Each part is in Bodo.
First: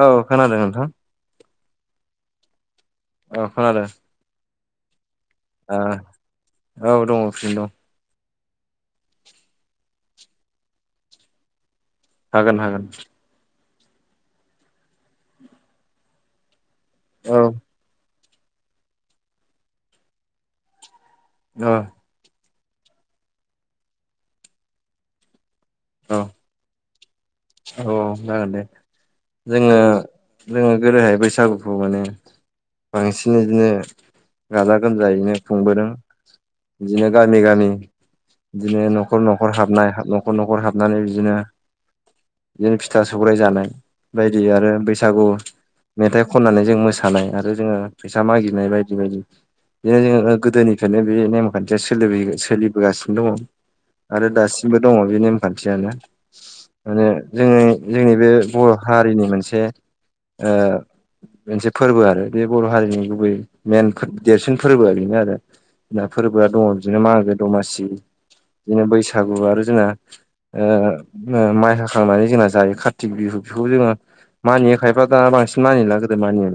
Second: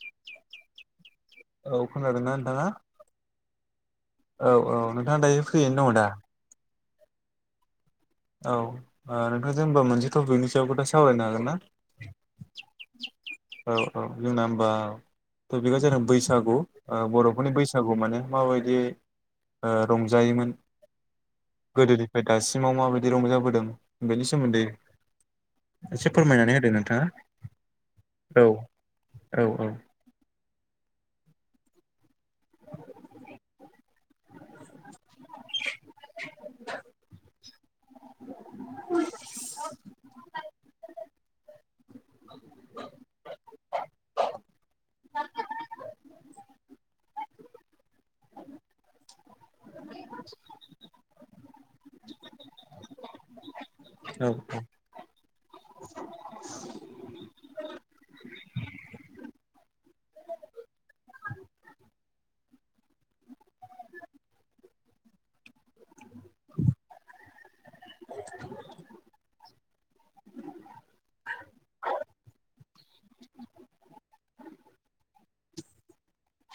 औ खोनादों नोंथां हा अ खोनादों औ औ नोंथाङा दायो फ्रियैनो दङ दा औ दङ' फ्रियैनो दं। औ ओ नोंथांजों होनबा मोनसे टपिकनि सायाव खोथा सावरायनो हागोन ना? हागोन हागोन। औ औ जोंना होमबा टपिकआ जादों बैसागु ओ औ बर'फोरनि बैसागु माने माबायदियै ओ रंजायोमोन गोदोनिफ्राय दासिमाव माबायदि रंजाबोदों बेनि सोमोन्दै एसे औ फोरमायनानै होदो नोंथाङा औ औ जागोन दे औ जोङो जोङो गोदोहाय बैसागु खौ माने बांसिन बिदिनो गाजा गोमजायैनो खुंबोदों। बिदिनो गामि गामि बिदिनो न'खर न'खर हाबनाय न'खर न'खर हाबनानै बिदिनो बिदिनो फिथा सौराइ जानाय बायदि आरो बैसागु मेथाइ खननानै जों मोसानाय आरो जोङो फैसा मागिनाय बायदि बायदि। बेनो जोङो गोदोनिफ्रायनो बे नेमखान्थिया सोलिबोयो सोलिबोगासिनो दङ'। आरो औ दासिमबो दङ' बे नेमखान्थियानो माने जोङो जोंनि बे बर' हारिनि मोनसे ओ मोनसे फोरबो आरो बे बर' हारिनि गुबै मेन देरसिन फोरबोआ बेनो आरो। जोना फोरबोआ दङ' बिदिनो मागो दमासि बिदिनो बैसागु आरो जोंना ओ माइ हाखां खांनानै जोंना जायो कार्तिक बिहु बेखौ जोङो मानियो खायफ्रा दा बांसिन मानिला गोदो मानिय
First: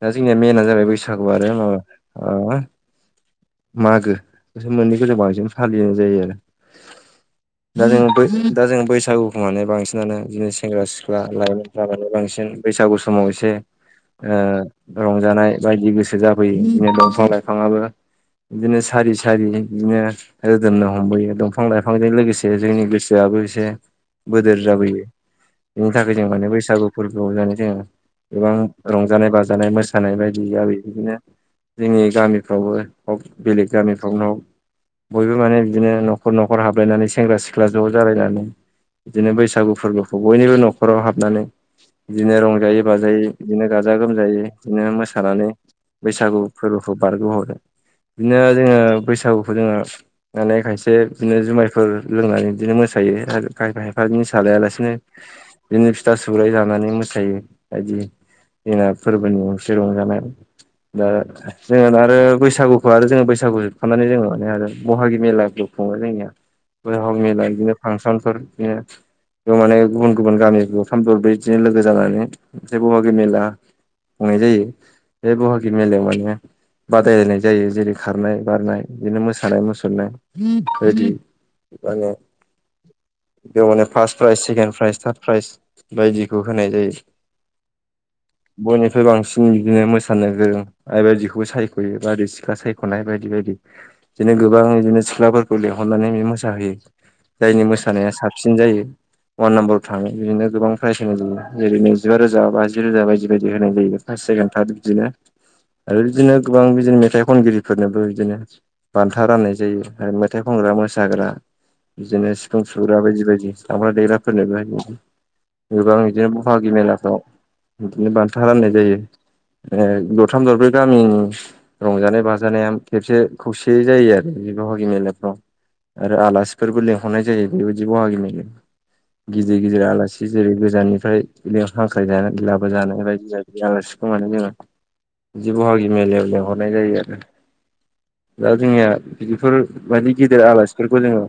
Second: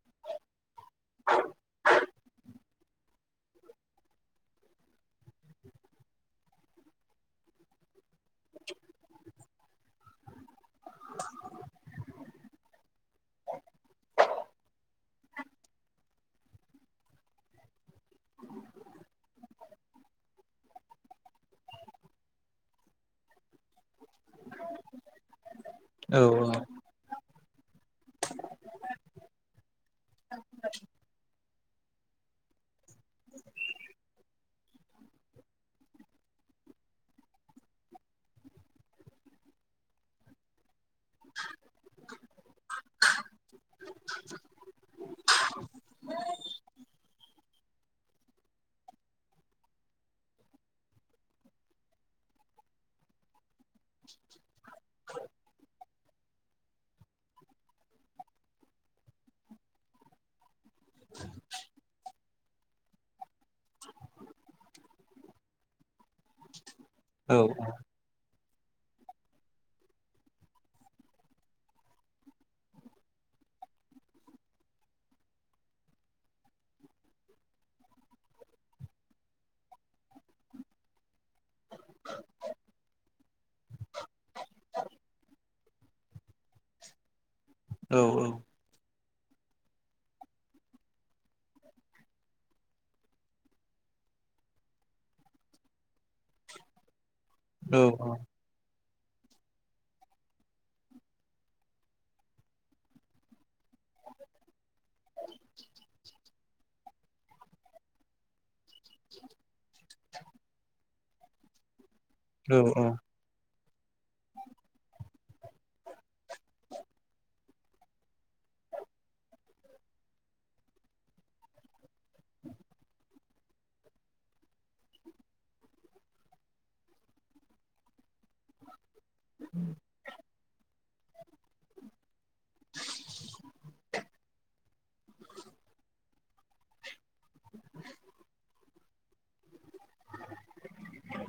दा जोंनिया मेनआ जाहैबाय बै सागु आरो माबा ओ मागो बेसो मोननैखौ जों बांसिन फालिनाय जायो आरो। दा जों बै दाजों बैसागु माने बांसिनानो बिदिनो सेंग्रा सिख्ला लाइमोनफ्रा माने बांसिन बैसागु समाव एसे ओ रंजानाय बायदि गोसो जाबोयो बिनो दंफां लाइफाङाबो बिदिनो सारि सारि बिदिनो रोदोमनो हमबोयो दंफां लाइफांजों लोगोसे जोंनि गोसोआ बो एसे बोदोर जाबोयो बिनि थाखाय औ जों माने बैसागु फोरबोआव माने जोङो गोबां रंजानाय बाजानाय मोसानाय बायदिया बिदिनो जोंनि गामिफ्रावबो हक बेलेग गामिफ्रावनो हक बयबो माने बिदिनो नखर नखर हाबलायनानै सेंग्रा सिख्ला ज' जालायनानै बिदिनो बैसागु फोरबोखौ बयनिबो नखराव हाबनानै बिदिनो रंजायै बाजायै बिदिनो गाजा गोमजायै बिदिनो मोसानानै बैसागु फोरबोखौ बारग'हरो। बिदिनो जोङो बैसागुखौ जोङो माने खायसे बिदिनो जुमायफोर लोंनानै बिदिनो मोसायो [unintelligible] बिदिनि निसा लायालासिनो बिदिनो फिथा सौराइ जानानै मोसायो बायदि जोंना फोरबोनि असे रंजानाय दा जोङो आरो बैसागुखौ आरो जोङो बैसागु जोबखांनानै जोङो माने आरो बहागि मेलाखौ खुङो जोंनिया बैहागि मेला बिदिनो फांसनफोर बिदिनो बेयाव माने गुबुन गुबुन गामि दरथाम दरब्रै बिदिनो लोगो जानानै ओमफ्राय बहागि मेला खुंनाय जायो बे बहागि मेलायाव माने बादायलायनाय जायो जेरै खारनाय बारनाय बिदिनो मोसानाय मुसुरनाय बायदि माने बेव माने first prize second prize third prize बायदिखौ होनाय जायो औ औ गोबांसिन बिदिनो मोसानो गोरों आइ बायदिखौबो सायख'यो बार दै सिख्ला सायख'नाय बायदि बायदि बिदिनो गोबां इदिनो सिख्लाफोरखौ लेंंहरनानै मोसाहोयो जायनि औ मोसानाया साबसिन जायो वान नाम्बाराव थाङो बिदिनो गोबां प्राइज होनाय जायो जेरै नैजिबा रोजा बाजि रोजा बायदि बायदि होनाय जायो फास सेकेण थार्ड बिदिनो आरो बिदिनो गोबां बिदिनो मेथाइ खनगिरिफोरनोबो बिदिनो बान्था राननाय जायो आरो मेथाइ खन सुग्रा मोसाग्रा बिदिनो औ सिफुं सुग्रा बायदि बायदि दामफ्रा देग्राफोरनोबो गोबां बिदिनो बहागि मेलाफ्राव बिदिनो बान्था राननाय जायो दरथाम दरब्रै गामिनि रंजानाय बाजानाया खेबसे खौसेयै जायो आरो बाहागि मेलाफ्राव आरो आलासिफोरबो लिंहरनाय जायो बेबायदि बाहागि मेलायाव गिदिर गिदिर आलासि जेरै गोजाननिफ्राय लें हांख्राय जानानै लाबोजानाय बायदि बायदि आलासि समानै जोङो बिदि बहागि मेलायाव लिंहरनाय जायो आरो दा जोंनिया बिदिफोर बायदि गेदेर आलासिफोरखौ जोङो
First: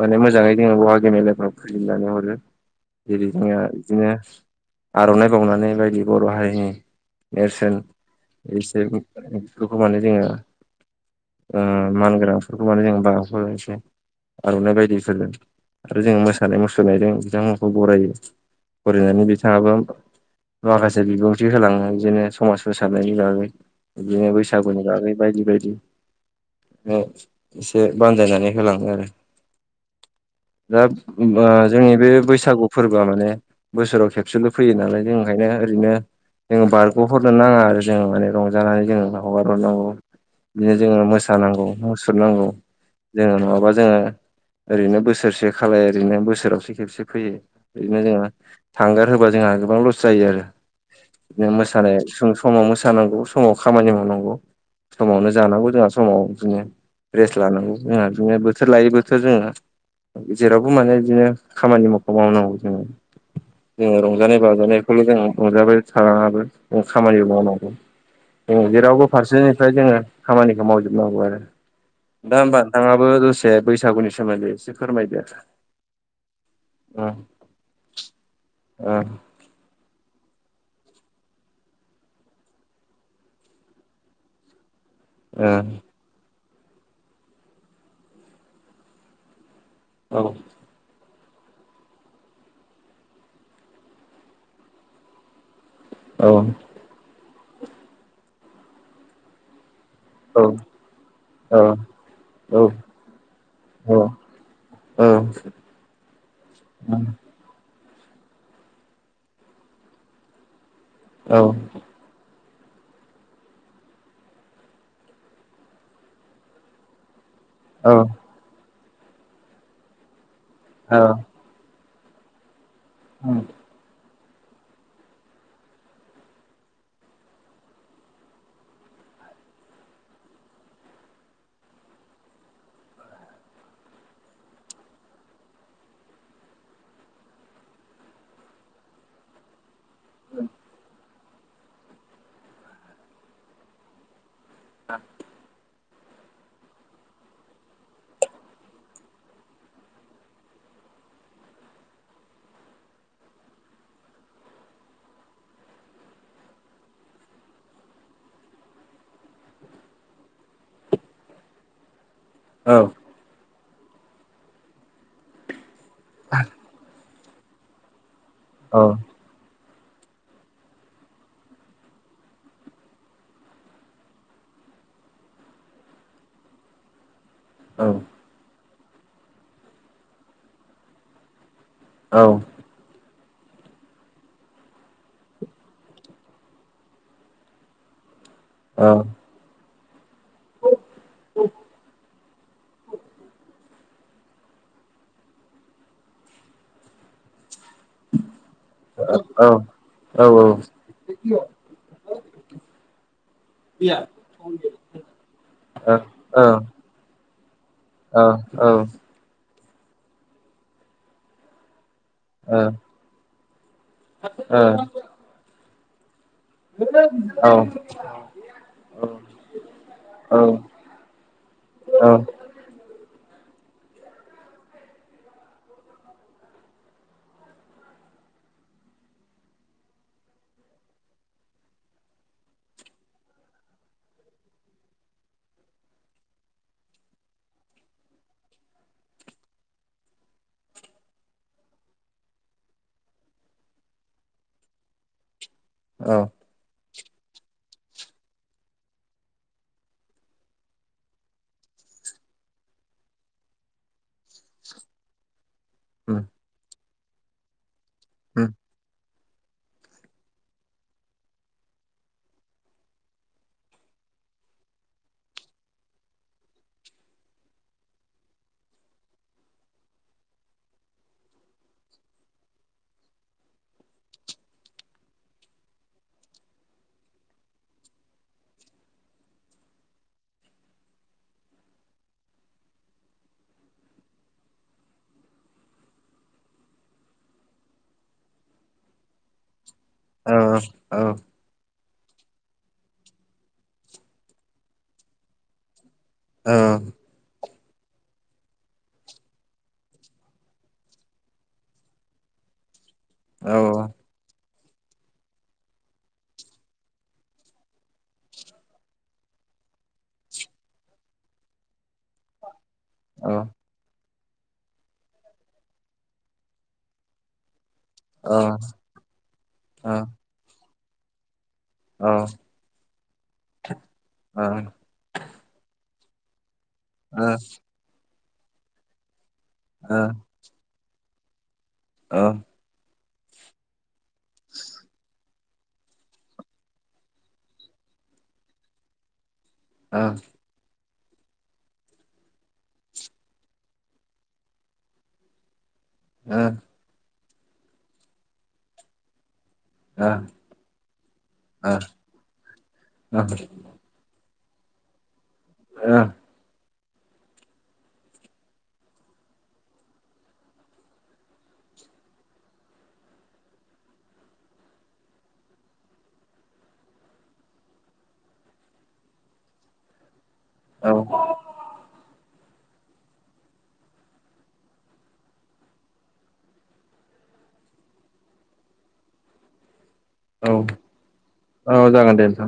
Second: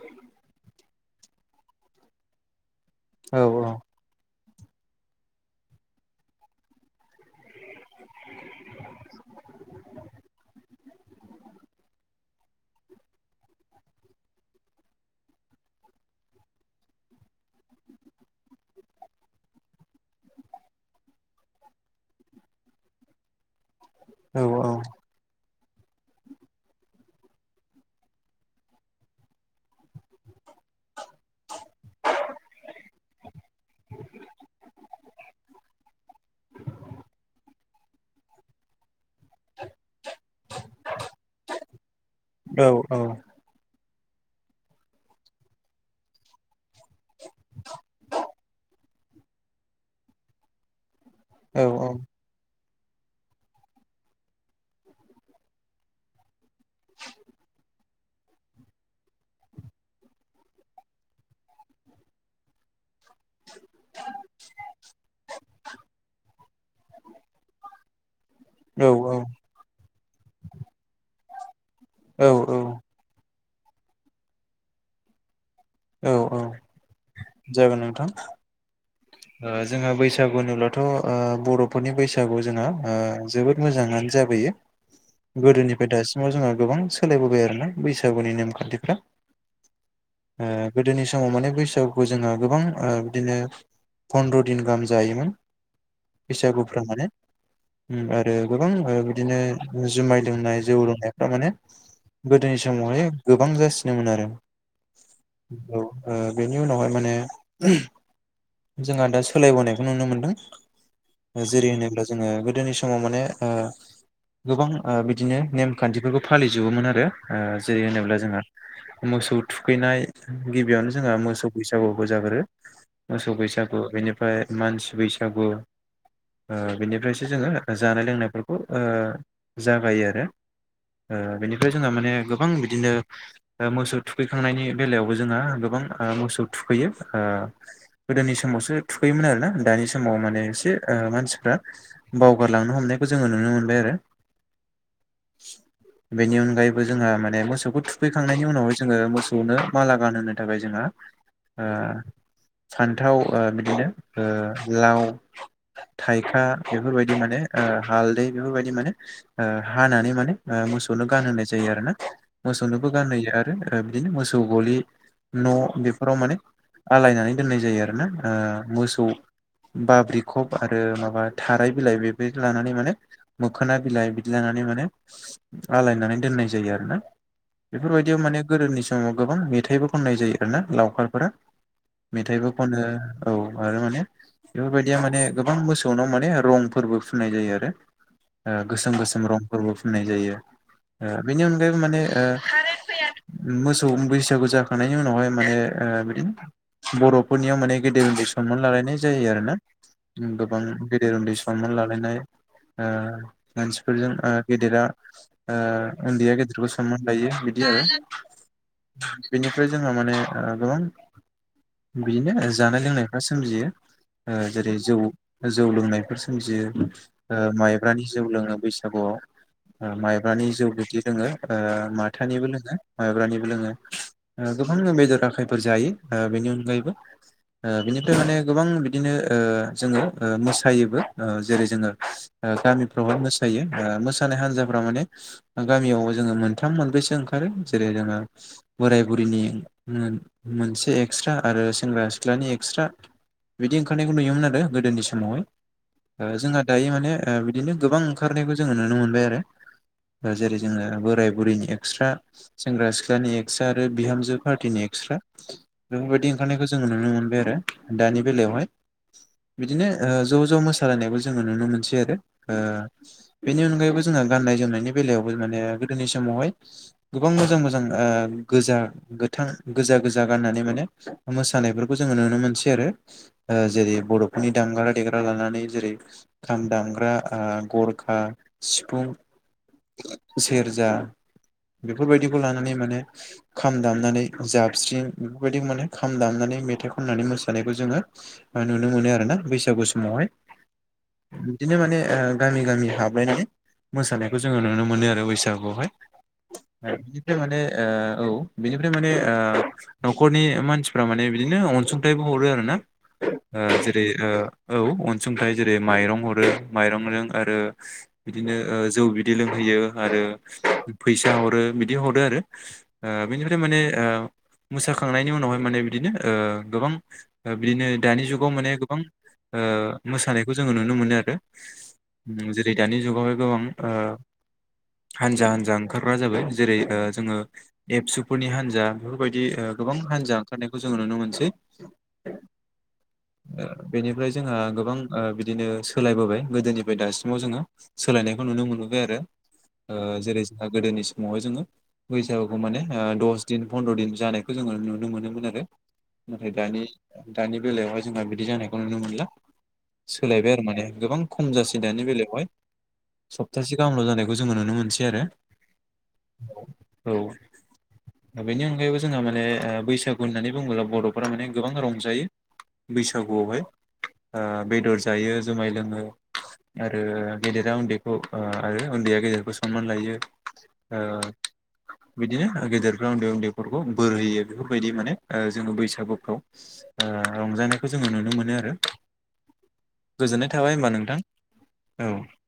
माने मोजाङै जोङो गाहागि मेलाफ्राव फुजिनानै हरो जेरै जोंहा बिदिनो आर'नाइ बाउनानै बायदि बर' हारिनि नेरसोन इसोर बेफोरखौ माने जोङो ओ मानगोनांफोरखौ माने जों [unintelligible] आर'नाइ बायदि बिफोरो आरो जों मोसानाय मुसुरनायजों बिथांमोनखौ बरायो बरायनानै बिथाङाबो माखासे बिबुंथि होलाङो बिदिनो समाज फोसाबनायनि बागै बिदिनो औ बैसागुनि बागै बायदि बायदि एसे बानजायनानै होलाङो आरो [inaudible] दा ओ जोंनि बे बैसागु फोरबोआ माने बोसोराव खेबसेल' फैयो नालाय जों ओंखायनो ओरैनो जोङो बारग'हरनो नाङा आरो जो माने रंजानानै जोङो हगारहरनांगौ बिदिनो जोङो मोसानांगौ मुसुरनांगौ जोङो नङाबा जोङो ओरैनो बोसोरसे खालाय ओरैनो बोसोरावसो खेबसे फैयो ओरैनो जोङो थांगारहोबा जोंहा गोबां लस जायो आरो बिदिनो मोसानाय समाव मोसानांगौ समाव खामानि मावनांगौ समावनो जानांगौ जोंहा समाव बिदिनो रेस्ट लानांगौ जोंहा बिदिनो बोथोर लायै बोथोर जोंङो जेरावबो माने बिदिनो खामानि मावख मावनांगौ जोंङो जोंङो रंजानाय बाजानायखौल' जों नुजाबाय थानानैाबो जों खामानि मावनांगौ जों जेरावबो फारसेनिफ्राय जोंङो खामानिखौ मावजोबनांगौ आरो औ दा होमबा नोंथांङाबो दसे बैसागुनि सोमोन्दै एसे फोरमायदो औ औ ओं जागोन नोंथां ओं जोंहा बैसा बैसागु होनब्लाथ' बर'फोरनि बैसागुआव जोंहा जोबोद मोजांङानो जाबोयो गोदोनिफ्राय दासिमाव जोंहा गोबां सोलायबोबाय आरोना बैसागुनि नेमखान्थिफ्रा ओं औ गोदोनि समाव माने बैसोआव खौ जोंङो गोबां बिदिनो फन्द्र' दिन गाहाम जायोमोन औ बैसागुफ माने आरो गोबां बिदिनो जुमाय लोंनाय जौ लोंनायफ्रा माने औ औ गोदोनि समावहाय गोबां औ जासिनोमोन आरो बे बेहाय माने जोंहा दा सोलायबोनायखौ नुनो मोनदों जेरै होनोब्ला जोंङो गोदोनि समाव माने गोबां बिदिनो नेम खान्थिफोरखौ फालिजोबोमोन आरो जेरै औ होनोब्ला जोंहा मोसौ थुखैनाय गिबियावनो जों मोसौ बैसागुबो जागोरो मोसौ बैसागु बेनिफ्राय मानसि बैसागु बिनिफ्रायसो जोंङो जानाय लोंनायफोरखौ जागायो आरो बेनिफ्राय जोंहा माने गोबां बिदिनो मोसौ थुखैखांनायनि बेलायावबो जोंहा गोबां मोसौ थुखैयो गोदोनि समावसो थुखैयोमोन आरोना दानि समाव माने एसे मानसि बावगारलांनो हमनायखौ जोंङो नुनो मोनबाय आरो [unintelligible] बेनि अनगायैबो जोंहा माने मोसौखौ थुखैखांनायनि उनावहाय जोंङो मोसौनो माला गानहोनो थाखाय जोंहा फान्थाव बिदिनो लाव थाइखा बेफोरबायदि माने हालदै बेफोरबायदि माने हानानै माने ओ मोसौनो गानहोनाय जायो आरो ना औ मोसौनोबो गानहोयो आरो बिदिनो मोसौ गलि न' बेफोराव माने [unintelligible] सालायनानै दोननाय जायो आरोना मोसौ बाब्रिखब आरो माबा थाराय बिलाइ बेफोर लानानै माने मोखोना बिलाइ बिदि लानानै माने आलायनानै दोननाय जायो आरो ना बेफोरबायदियाव माने गोदोनि समाव गोबां मेथाइबो खननाय जायो आरोना लावखारफोरा मेथाइबो खनो औ आरो माने बेफोरबायदिया माने गोबां मोसौनाव माने रं फोरबो फुननाय जायो आरो औ गोसोम गोसोम रंफोरबो फुननाय जायो बेनि अनगायैबो माने मोसौ बैसागु जाखांनायनि उनावहाय माने बिदिनो बर'फोरनियाव माने गेदेर गन्दै सनमान लालायनाय जायो आरो औ ना औ गोबां गेदेर उन्दै सनमान लालायनाय मानसिफोरजों गेदेरा उन्दैया गेदेरखौ सनमान लायो बिदि आरो बेनिफ्राय जोंङो माने गोबां बिदिनो जानाय लोंनायफ्रा सोमजियो जेरै जौ जौ लोंनायफोर सोमजियो ओ माइब्रानि जौ लोङो बैसागुआव माइब्रानि जौ बिदि लोङो ओ माथानिबो लोङो माइब्रानिबो जोङो ओ गोबां बेदर आखाइफोर जायो ओ बेनि अनगायैबो ओ बिनिफ्राय माने गोबां बादिनो ओ जोङो ओ मोसायोबो जेरै जोङो गामिफ्रावहाय मोसायो ओ मोसानाय हान्जाफ्रा माने गामियाव जोङो मोनथाम मोनब्रैसो ओंखारो जेरै जोङो बोराय बुरिनि मोनसे एसे एक्सट्रा आरो सेंग्रा सिख्लानि एक्सट्रा बिदि ओंखारनायखौ नुयोमोन आरो गोदोनि समावहाय औ ओ जोंहा दायो माने ओ बिदिनो गोबां ओंखारनायखौ जोङो नुनो मोनबाय आरो जेरै जोङो बोराय बुरैनि एक्सट्रा सेंग्रा सिख्लानि एक्सट्रा आरो बिहामजो पार्टिनि ए क्स्रा बेफोरबायदि ओंखारनायखौ जोङो नुनो मोनबाय आरो दानि बेलायावहाय बिदिनो ओ ज' ज' मोसालायनायखौ जोङो नुनो मोनसै आरो ओ बेनि अनगायैबो जों ङो गाननाय जोमनायनि बेलायावबो माने गोदोनि समावहाय गोबां मोजां मोजां ओ गोजा गोथां गोजा गोजा गाननानै माने मोसानायफोरखौ जोङो नुनो मोनसै आरो ओ जेरै बर'फोरनि दामग्रा देग्रा लानानै जेरै खाम दामग्रा ओ गरखा सिफुं सेरजा बेफोरबायदिखौ लानानै माने खाम दामनानै जाबस्रिं बेफोरबायदि माने खाम दामनानै मेथाइ खननानै मोसानायखौ जोङो नुनो मोनो आरो ना बैसागु स मावहाय बिदिनो माने गामि गामि हाबलायनाय मोसानायखौ जोङो नुनो मोनो आरो बैसागुआवहाय बिनिफ्राय माने ओ औ बिनिफ्राय माने ओ न'खरनि मानसिफ्रा माने बिदिनो अनसुंथाइबो हरो आरोना ओ जेरै ओ औ अनसुंथाइ जेरै माइरं हरो माइरं जों आरो बिदिनो जौ बिदै लोंहै यो आरो फैसा हरो बिदि हरो आरो ओ बेनिफ्राय माने ओ मोसाखांनायनि उनावहाय माने बिदिनो गोबां बिदिनो दानि जुगाव माने गोबां ओ मोसानायखौ जोङो नुनो मोनो आरो जेरै दानि जुगावहाय गोबां ओ हानजा हानजा ओखारग्रा जाबाय जेरै ओ जोङो एबसुफोरनि हान्जा बेफोरबाय दि गोबां हान्जा ओंखारनायखौ जोङो नुनो मोनसै औ बेनिफ्राय जोंहा गोबां ओ बिदिनो सोलायबोबाय गोदोनिफ्राय दासिमाव जोङो सोलायनायखौ नुनो मोनबोबाय आरो जेरै जोंहा गोदोनि समाव जोङो बैसागुखौ माने दस दिन फन्द्र' दिन जानायखौ जोङो नुनो मोनोमोन आरो नाथाय दानि दानि बेलायावहाय जोंहा बिदि जानायखौ नुनो मोनला सोलायबाय आरो माने गोबां खम जासै दानि बेलायावहाय सप्तासे गाहामल जानाय खौ जोङो नुनो मोनसै आरो आ औ बेनि अनगायैबो जोंहा माने बैसागु होननानै बुङोब्ला बर'फोरा माने गोबां रंजायो बैसागुआवहाय बेदर जायो जुमाय लोङो आरो गेदेरा उन्दैखौ ओ आरो उन्दैया गेदेरखौ सनमान लायो बिदिनो गेदेरफ्रा उन्दै उन्दै बोर होयो बेफोरबायदि माने जोङो बैसागुफ्राव ओ रंजानायखौ जोङो नुनो मोनो आरो गोजोननाय थाबाय होनबा नोंथां औ जागोन दे नोंथां